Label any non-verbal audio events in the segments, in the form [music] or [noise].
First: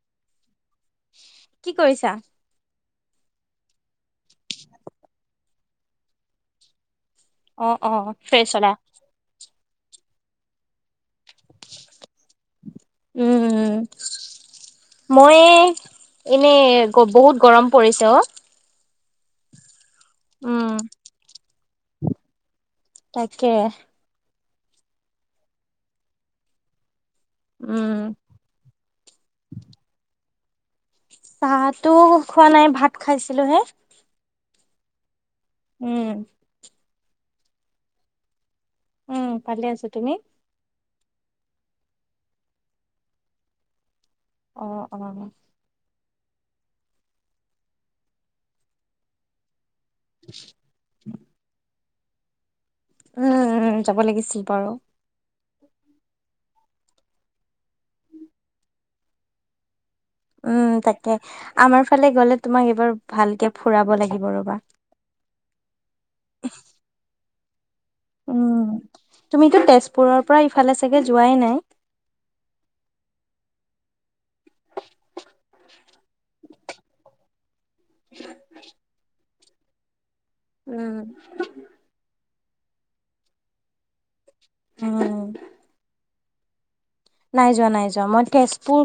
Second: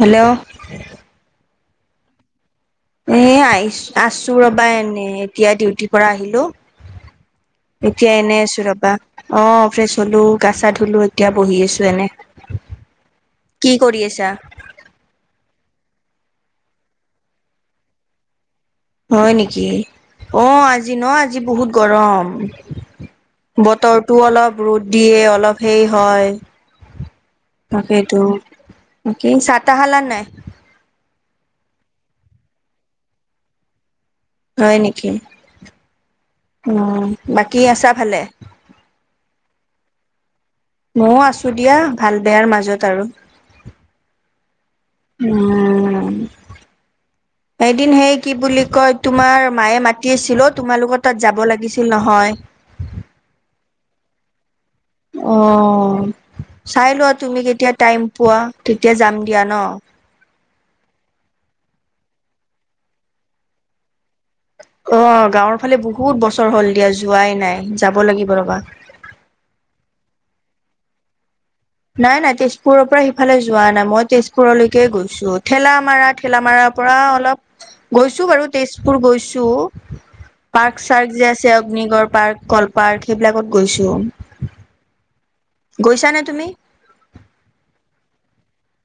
হেলেও কি কৰিছা এ আহিছ আছো ৰবা এনে এতিয়া ডিউটিৰ পৰা আহিলো অ', এতিয়া অ', এনেই ফ্ৰেছ আছো হ'লা? ৰবা অ ফ্ৰে চ হলো গাচা ধুলো এতিয়া বহি আছো এনে কি উম, কৰি আছা এনেই গ বহুত গৰম পৰিছে অ হয় নেকি অ উম। আজি ন আজি বহুত গৰম তাকে, বতৰটো অলপ ৰ'দ দিয়ে অলপ সেই হয় উম, তাকেইটো ব কি চাহ তাহ খালা নাই। চাহ তো খোৱা নাই ভাত খাইছিলো হে হয় নেকি? উম উ বাকী আছা ভালে উম ভালে আছো তুমি মও আছো দিয়া ভাল বেয়াৰ মাজত আৰু অ অ উম এদিন সেই কি বুলি কয় তোমাৰ মায়ে মাত তিচিল অ তোমালোকৰ তাত যাব লাগিছিল নহয়। উম উ যাব লাগিছিল বাৰু অ চাই লোৱা তুমি কেতিয়া টাইম পোৱা তেতিয়া যাম দিয়া ন উম তাকে আমাৰ ফালে গ'লে তোমাক এইবাৰ ভালকে ফুৰাব লাগে [unintelligible] অ গাঁৱৰ ফালে বহুত বছৰ হ'ল দিয়া যোৱাই নাই যাব লাগিব উম ৰবা তুমিতো তেজপুৰৰ পৰা ইফালে চাগে যোৱাই নাই নাই নাই তেজপুৰৰ পৰা সিফালে যোৱা নাই মই তেজ পুৰলৈকে গৈছো ঠেলামাৰা ঠেলামাৰাৰ পৰা অলপ গৈছো বাৰু তেজপুৰ গৈছো টো পাৰ্ক উম। চাৰ্ক যে আছে অগ্নিগড় পাৰ্ক কল পাৰ্ক সেইবিলাকত গৈছো উম গৈছা নে তুমি নাই যোৱা নাই যোৱা মই তেজপুৰ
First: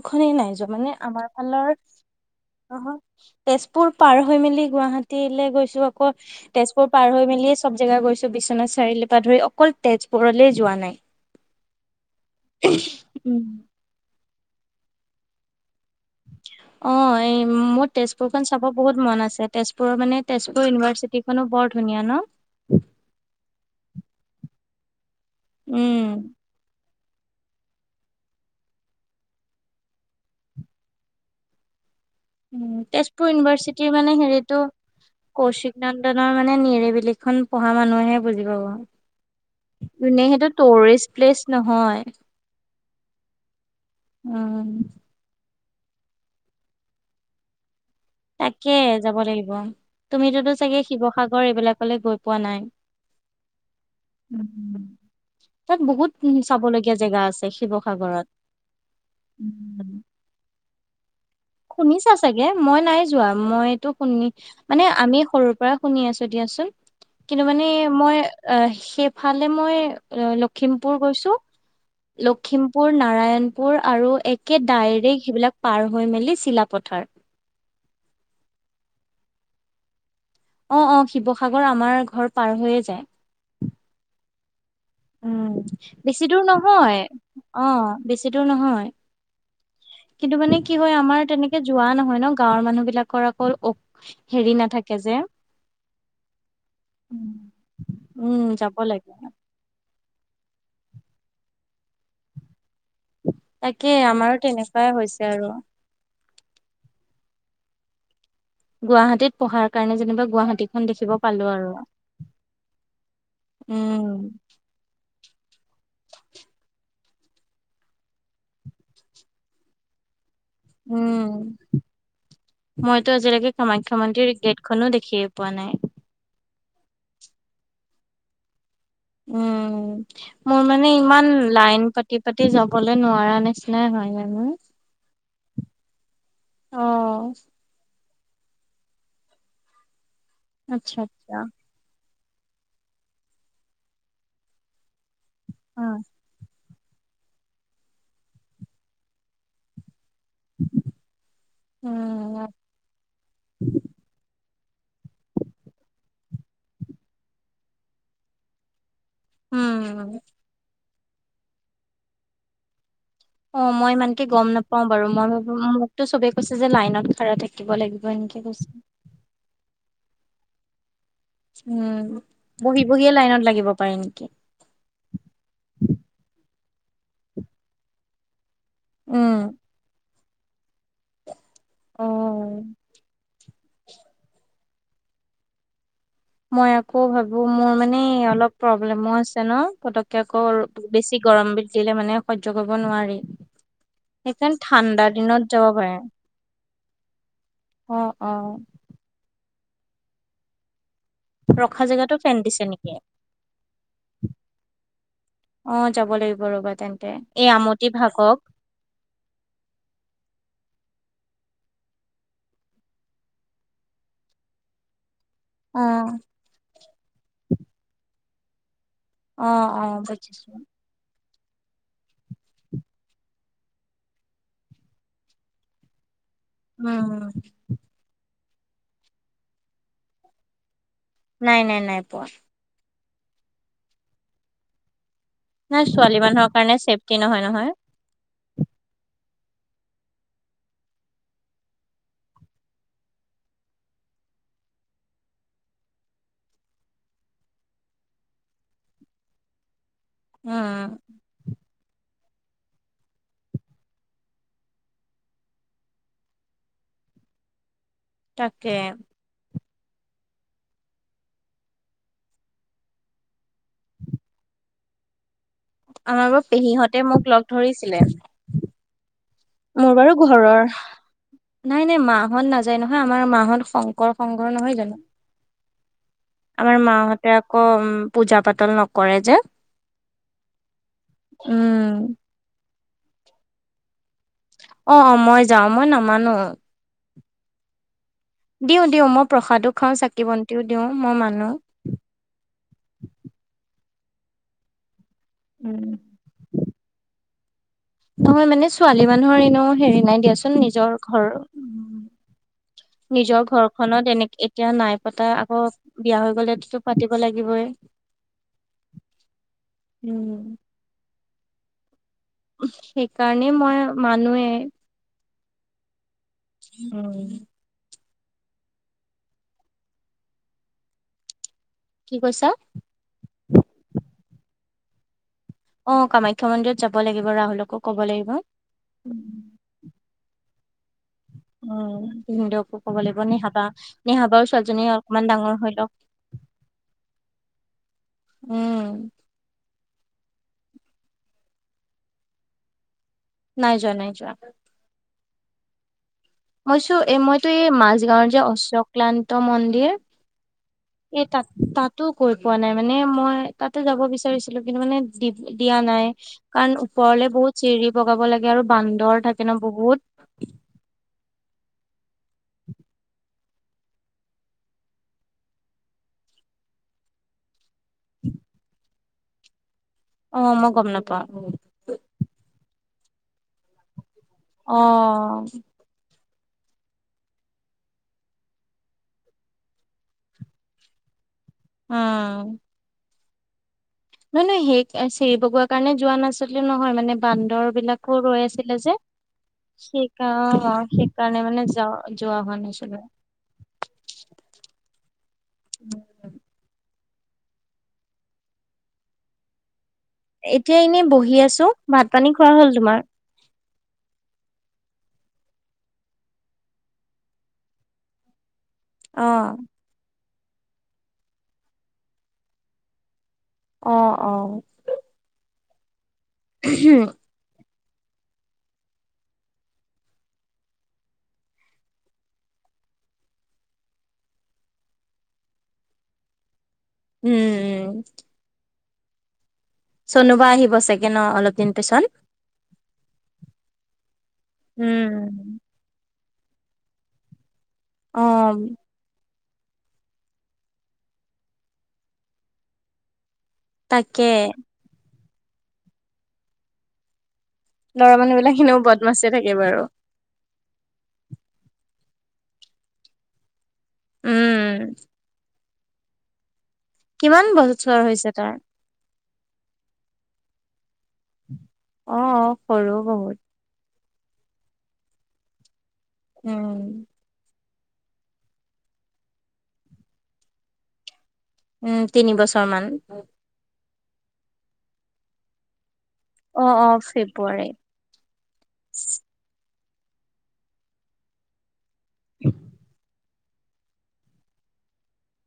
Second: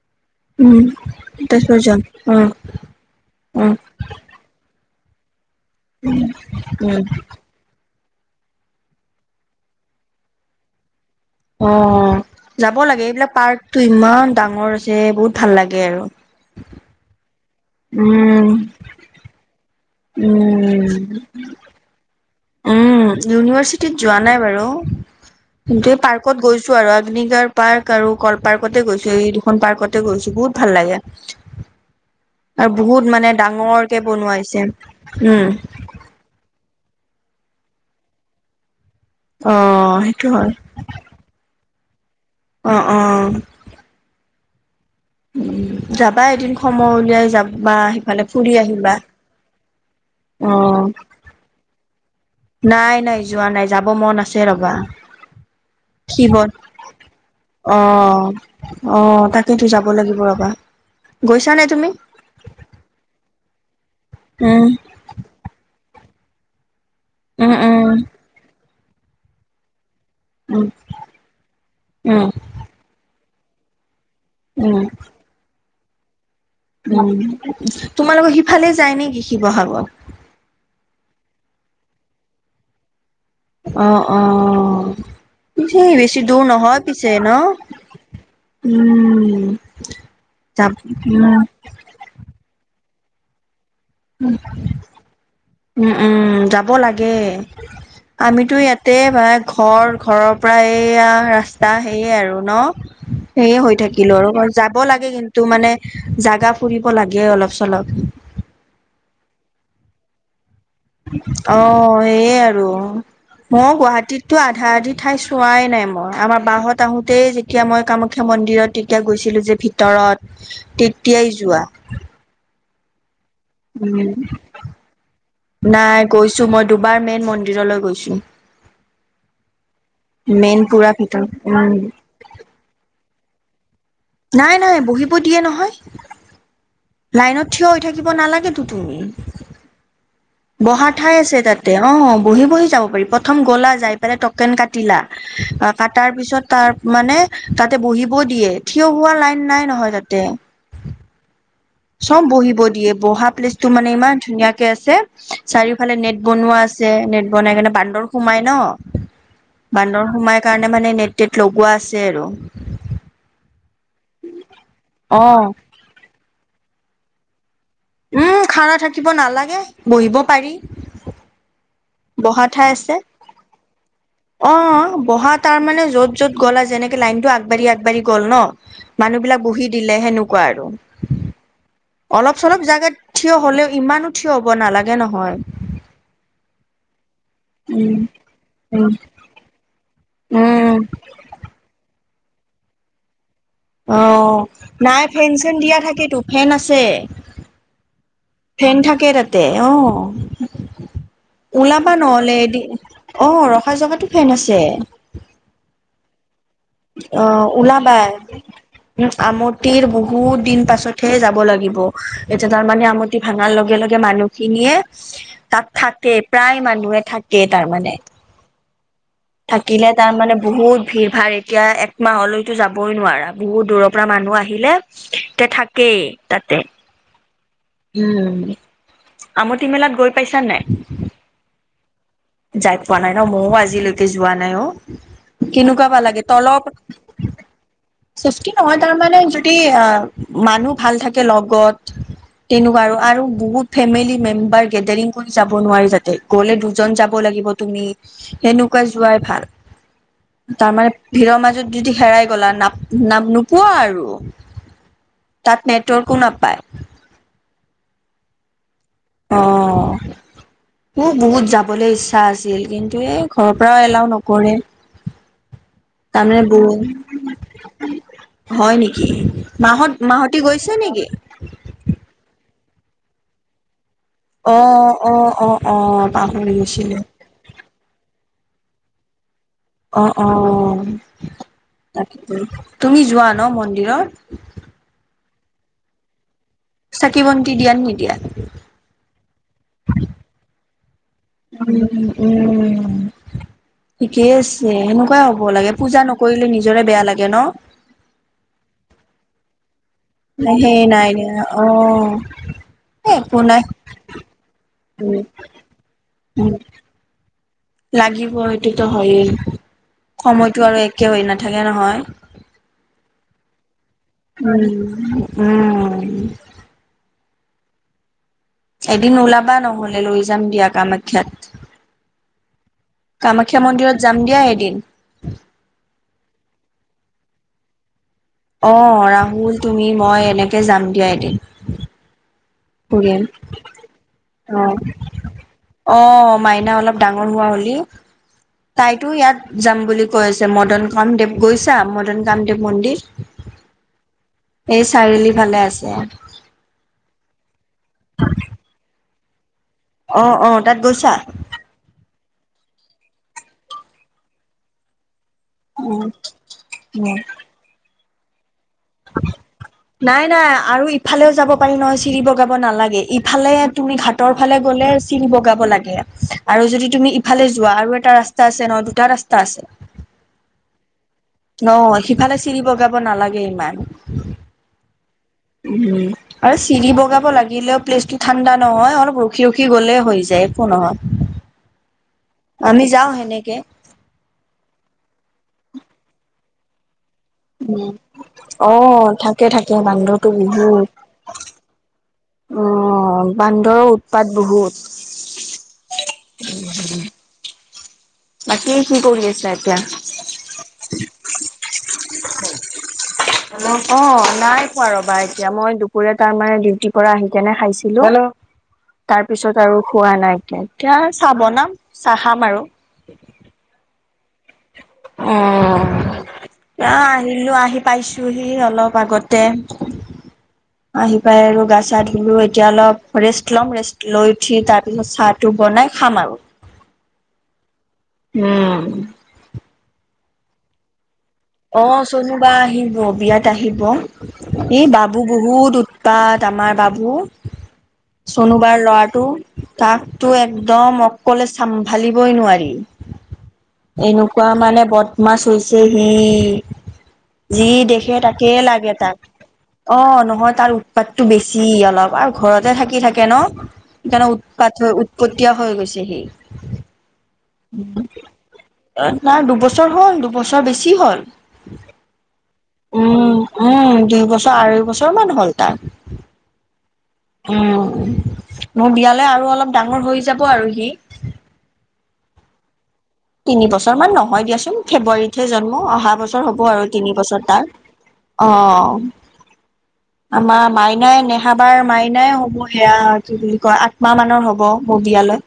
উম তেছপুৰ যাম অ তেজপুৰ পাৰ হৈ মেলি গুৱাহাটী [unintelligible] তিলে গৈছো আকৌ তেজপুৰ উম, পাৰ হৈ মেলিয়ে চব জেগা গৈছো বিশ বিশ্বনাথ চাৰিআলি পৰা ধৰি অকল তেজপুৰলেই যোৱা নাই অ যাব লাগে এইবিলাক পাৰ্ক টো ইমান ডাঙৰ আছে বহুত ভাল লাগে গে আৰু অ এই মোৰ উম, তেজপুৰখন চাব বহুত মন আছে তেজপুৰৰ মানে তেজপুৰ উম, ইউনিভাৰ্চিটিখনো বৰ ধুনীয়া ন উম ইউনিভাৰ্চিটিত যোৱা নাই বাৰু কিন্তু এই উম পাৰ্কত গৈছো আৰু আ অগ্নিগড় পাৰ্ক আৰু কল পাৰ্কতে গৈছো এই দুখন পাৰ্কতে গৈছো বহুত ভাল লাগে। উ আৰু বহুত তেজপুৰ মানে ইউনিভাৰ্চিটিৰ ডাঙৰকে মানে বনোৱা হৈছে। হেৰিতটো, উম, কৌশিক নন্দনৰ মানে নিৰিবিল খন পঢ়া মানুহেহে বুজি পাব, অ, যোনে সেইটো টুৰিষ্ট প্লেচ নহয়। আহ অ। উম। উ যাবা এদিন সময় উলিয়াই যাবা সিফালে ফুৰি তাকে আহিবা। যাব লাগিব অ, তুমিতোতো চাগে শিৱসাগৰ এইবিলাকলৈ গৈ পোৱা নাই নাই যোৱা নাই যাব মন আছে ৰবা। উম, তাত বহুত উম, শিৱত, চাবলগীয়া জেগা আছে আহ শিৱসাগৰত। আহ, তাকেইতো যাব উম। লাগিব ৰবা। [inaudible] তুমি শুনিছা চাগে মই নাই যোৱা, মইটো শুনি উম মানে আমি সৰু পৰা শুনি আছো। দিয়াচোন, কিন্তু উম মানে উম মই আহ সেইফালে মই। অ লখিমপুৰ গৈছো, উম লখিমপুৰ নাৰায়ণপুৰ আৰু। একে উম উম ডাইৰেক্ সেইবিলাক পাৰ হৈ মেলি। চিলাপথাৰ। তোমালোকৰ সিফালে যায় নেকি শিৱসাগৰ। অ অ শিৱসাগৰ আমাৰ ঘৰ পাৰ হৈয়ে যায়। অ অ অ। উম, পিছে [unintelligible] বেছি দূৰ নহয় পিছে ন অ', বেছি দূৰ নহয়। উম। কিন্তু মানে যাব কি হয় আমাৰ উম তেনেকে যোৱা নহয় ন গাঁৱৰ মানুহ বিলাক। কৰাকল হেৰি নাথাকে যে। উম উম যাব লাগে, উম আমিতো যাব ইয়াতে লাগে ঘৰ। [unintelligible] ঘৰৰ পৰা এইয়া ৰাস্তা সেয়ে আৰু ন। সেয়ে হৈ তাকে থাকিলো আৰু আমাৰো ম যাব তেনেকুৱাই লাগে হৈছে আৰু কিন্তু মানে জাগা ফুৰিব লাগে অলপ। চলপ। গুৱাহাটীত পঢ়াৰ কাৰণে যেনিবা গুৱাহাটীত। অ সেইয়ে আৰু, মই উম গুৱাহাটীতটো আধা আধি ঠাই চোৱাই। নাই মই আমাৰ বাহত আহোতেই যেতিয়া মই কামাখ্যা মন্দিৰত তেতিয়া গৈছিলো যে ভিতৰত। তেতিয়াই উম যোৱা। মইতো আজিলৈকে কামাখ্যা উম মন্দিৰ গেটখনো দেখিয়ে পোৱা নাই। গৈছো মই দুবাৰ মেইন মন্দিৰলৈ গৈছোঁ। উম, মোৰ মানে ভিতৰত ইমান উম লাইন পাতি পাতি যাবলে নোৱাৰা নে। নাই-নাই বহিব দিয়ে নহয়, অ লাইনত থিয় হৈ থাকি থাকিব নালাগেতো তুমি, বহা আচ্ছা ঠাই আচ্ছা আছে তাতে অ'। বহি-বহি যাব পাৰি প্ৰথম গলা যাই পেলাই টকেন কাটিলা, অ কটাৰ পিছত তাৰ মানে তাতে বহিব দিয়ে থিয় হোৱা লাইন নাই নহয় তাতে। [inaudible] চব বহিব দিয়ে বহা প্লেচটো মানে ইমান ধুনীয়াাক আছে চাৰিওফালে নেট বনোৱা আছে নেট বনাই কেনে বান্দৰ সোমাই ন? উম বান্দৰ সোমাই কাৰণে মানে নেট-টেট লগোৱা আছে আৰু। অ', মই ইানকে গম নাপাও বাৰু মই অ', মোকতো চবে কৈছে যে লাইনত খাৰা থাকে উম', খাৰা থাকিব নালাগে, বহিব পাৰি। উম', বহা ঠাই আছে বহী-বহীয়ে লাইনত লাগিব পাৰে নেকি? অ', বহা তাৰ মানে য'ত-য'ত গ'লা যেনেক লনত আগবাঢ়ি-আগবাঢ়ি গল ন? মানুহ উম। বিলাক বহি দিলে হেনো কোৱা আৰু, অলপ চলপ জাগাত থিয় হলেও ইমানো থিয় হ'ব নালাগে নহয়। মই আকৌ ভাবো মোৰ উম মানে অলপ উম প্ৰব্লেমো আছে ন, পতক আকৌ উম বেছি গৰম বিল দিলে মানে হৈৰ্য কৰিব নোৱাৰি। অ', সেইকাৰণে নাই ঠাণ্ডা ফেন দিনত চেন যাব দিয়া পাৰে। থাকেতো, ফেন আছে। অ', অ'। ফেন থাকে তাতে অ'। ৰখা ওলাবা জেগাতো নহ'লে ফেন দিছে এদিন, নেকি? অ', ৰখা জেগাতো ফেন আছে। অ', যাব লাগিব ৰ'বা তেন্তে এই অ', আমতি ওলাবা। ভাগক উ', আমটিৰ বহুত দিন পাছত হে যাব লাগিব, এতিয়া তাৰমানে আমঠি ভাঙাৰ লগে-লগে মানুহখিনিয়ে তাত থাকে অ', প্ৰায় মানুহে থাকে তাৰমানানে। অ', থাকিলে অ', তাৰমানানে বুজিছো। বহুত ভিৰ ভাই এতিয়া একমাহলৈতো যাবই নোৱাৰা বহুত দূৰৰ পৰা মানুহ আহিলে, এতিয়া থাকেই। তাতে। উম, উম', আমঠি মেলাত গৈ পাইছা নাই? নাই-নাই-নাই পোৱা। যাই পোৱা নাই ন ময়ো আজিলৈকে যোৱা নাই অ। নাই কেনেকুৱাাবা ছোৱালী লাগে মানুহৰ কাৰণে চেফটি নহয় নহয়। তলৰ--সৃষ্টি নহয় তাৰমা নানে অ, মানুহ ভাল থাকে লগত। তেনেকুৱা আৰু-আৰু বহুত ফেমিলি মেম্বাৰ গেডাৰিং কৰি যাব নোৱাৰি যাতে, গ'লে দুজন যাব ল তুমি সেনেকুৱা যোৱাই ভাল। উম, তাৰ মানৈ ভিৰৰ মাজত যদি হেৰাই গ'লা, নাপ-নাপ নোপোৱা আৰু। তাত নেটৱৰ্কো নাপায়। তাকে অ', মোৰ বহুত যাবলৈ ইচ্ছা আছিল কিন্তু এই ঘৰৰ পৰাও এলাও নকৰে। আমাৰ তাৰমানে বুৰ বহুত পেহীহঁতে মোক লগ ধৰিছিলে। হয় নেকি মোৰ মাহত বাৰু মাহতি ঘৰৰ গৈছে নেকি নাই-নাই মাহত নাযায় নহয় আমাৰ মাহত সংক শঙ্কৰ সংঘৰ নহয় অ' জানো? অ' অ' অ' পাহৰি আমাৰ গৈছিলো মাহতে আকৌ উম' পূজা পাতল নকৰে যে। অ'-অ', উম। তকেটো, তুমি যোৱা ন মন্দিৰত? অ'-অ', মই যাও, মই নামানো। চাকি-বন্তি দিয়া নিদিয়া? দিওঁ দিওঁ মই প্ৰসাদো খাওঁ চাকি বন্তিও দিওঁ মই মানো। উম'-উম'-উম', ঠিকে আছে। হেনেকুৱাই হ'ব লাগে উম পূজা নকৰিলে নিজৰে বেয়া লাগে ন? নহয় মানে ছোৱালী মানুহৰ এনে হেৰি নাই দিয়াচোন সেই নিজৰ নাই ঘৰ দিয়া অ এ উম'। একো নিজৰ নাই ঘৰখনত এনে এতিয়া নাই উম পতা আকৌ বিয়া হৈ উম গলেতো পাতিব লাগিবই। লাগিব সেইটোতো হৈয়ে, উম। সময়তটো আৰু একে হৈ নাথাকে নহয়। সেইকাৰণে মই মানুৱে উম উম উম এদিন ওলাবা নহলে লৈ যাম দিয়া কামাখ্যাত কি কৈছা কামাখ্যা মন্দিৰত যাম দিয়া এদিন অ কামাখ্যা মন্দিৰত যাব লাগিব ৰাহুলকো ক'ব লাগিব অ ৰাহুল তুমি মই এনেকে যাম দিয়া এ উম অ অকমান ডাঙৰ হৈ লওক অ মাইনা অলপ ডাঙৰ হোৱা হ'ল উম তাইতো ইয়াত যাম বুলি কৈ আছে মদনখন গৈছা মদন কামদেৱ মন্দিৰ নাই যোৱা নাই যোৱা ভালে আছে মইছো এই মইতো এই মাজগাওৰ যে অশ্বক্লান্ত মন্দিৰ অ অ তাত গৈছা এই তা তাতো [unintelligible] কৈ পোৱা নাই মানে মই তাতে যাব বিচাৰিছিলো কিন্তু মানে দি দিয়া নাই কাৰণ উম ওপৰলে বহুত চিৰি বগাব লাগে আৰু বান্দৰ থাকে ন বহুত নাই নাই আৰু ইফালেও যাব পাৰি নহয় চিৰি বগাব নালাগে ইফালে তুমি ঘাটৰ ফালে গলে চিৰি বগাব লাগে আৰু যদি তুমি ইফালে যোৱা আৰু এটা ৰাস্তা [unintelligible] ৰাস্তা আছে ন দুটা ৰাস্তা আছে অহঁ মই গম নাপাওঁ। অহঁ সিফালে চিৰি বগাব নালাগে ইমান। অহঁ। উম। আৰু চিৰি বগাব লাগিলেও প্লেচটো ঠাণ্ডা নহয় অলপ ৰখি ৰখি গলে হৈ যায় একো নহয়। অহঁ। কে নহয় নহয় সেই চিৰি বগোৱা কাৰণে যোৱা নাচিলো নহয় মানে [unintelligible] বান্দৰ উম বিলাকো ৰৈ অ আছিলে যে থাকে থাকে বান্দৰটো বহুত সেইকাৰ সেইকাৰণে মানে যা যোৱা হোৱা অ নাছিলে। বান্দৰৰ উৎপাত বহুত বাকী কি কৰি আছা এতিয়া। এতিয়া এনেই বহি আছোঁ ভাত পানী খোৱা হল তোমাৰ অহঁ অহঁ নাই খোৱা ৰবা এতিয়া মই দুপৰীয়া তাৰ মানে ডিউটিৰ পৰা আহি কেনে খাইছিলোঁ। অ তাঁৰপিছত আৰু খোৱা নাইকিয়া এতিয়া চাঁহ বনাম চাহঁ খাম আৰু- অহঁ অহঁ। অহঁ আহিলো আহি পাইছোহি অলপ আগতে আহি পাই আৰু গা চা ধুলো এতিয়া অলপ ৰেষ্ট লম ৰেষ্ট লৈ উঠি তাৰ পিছত চাঁহ টো বনাই খাম আৰু উম উম। উম। চনোবা আহিব চাগে ন অলপ দিন অ পিছত। চনু বা আহিব বিয়াত আহিব এই উম। বাবু বহুত উৎপাত আমাৰ বাবু অ চনোবাৰ ল'ৰাটো তাকতো একদম অকলে চম্ভালিবই নোৱাৰি। তাকে এনেকুৱা মানে বদমাছ হৈছে সি। যি ল'ৰা দেখে মানুহ বিলাক তাকেই এনেও লাগে তাক বদমাছে থাকে বাৰু। অ নহয় তাৰ উৎপাতটো বেছি অলপ ঘৰতে থাকি থাকে ন সেইকাৰণে উৎপাত হৈ উম উৎপতীয়া হৈ গৈছে সি কিমান বছৰ হৈছে তাৰ? নাই দুবছৰ হ'ল দুবছৰ বেছি হ'ল। অহঁ সৰু উম, বহুত। উম, দুই বছৰ, আঢ়ৈ বছৰ মান হ'ল তাৰ। উম! উম! মোৰ বিয়ালৈ আৰু অলপ ডাঙৰ হৈ যাব আৰু সি। উম! তিনি বছৰমান। তিনি বছৰ মান নহয় দিয়াচোন, ফেব্ৰুৱাৰীতহে জন্ম। অহা বছৰ হ'ব অ আৰু অ তিনি বছৰ তাৰ। ফেব্ৰুৱাৰীত অ'! আমাৰ মাইনাই, নেহা বাৰ মাইনাই হ'ব সেয়া কি বুলি কয়, আঠ মাহ মানৰ হ'ব মোৰ বিয়ালৈ।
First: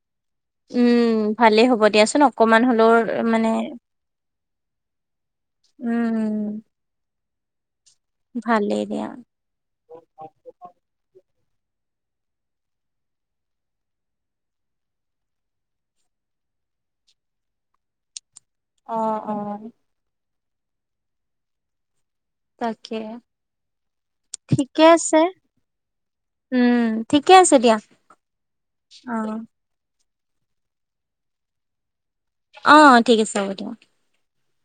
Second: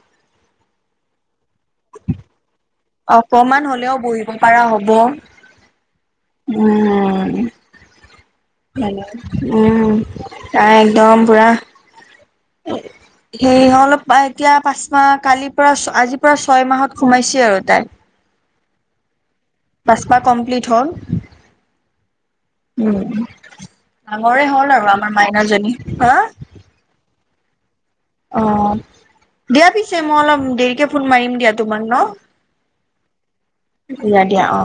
উম! ভালেই হ'ব দিয়াচোন। অকমান হ'লেও মানে অকমান হ'লেও বহিব পৰা হ'ব। উম! উম! উম! তাই একদম পুৰা সেই অলপ এতিয়া, পাঁচ মাহ, কালিৰ পৰা, আজিৰ পৰা ছয় মাহত সোমাইছে আৰু তাই। [inaudible] অ'! অ'! পাঁচ [unintelligible] হ'ল। উম তাকে, ডাঙৰে হ'ল ঠিকে আৰু আমাৰ আছে মাইনাজনী। হা! উম ঠিকে আছে দিয়া। অ'! অ দিয়া পিছে মই অলপ দেৰিকে ফোন মাৰিম দিয়া তোমাক ন'। অ'! ঠিক আছে, হ'ব দিয়া। দিয়া অ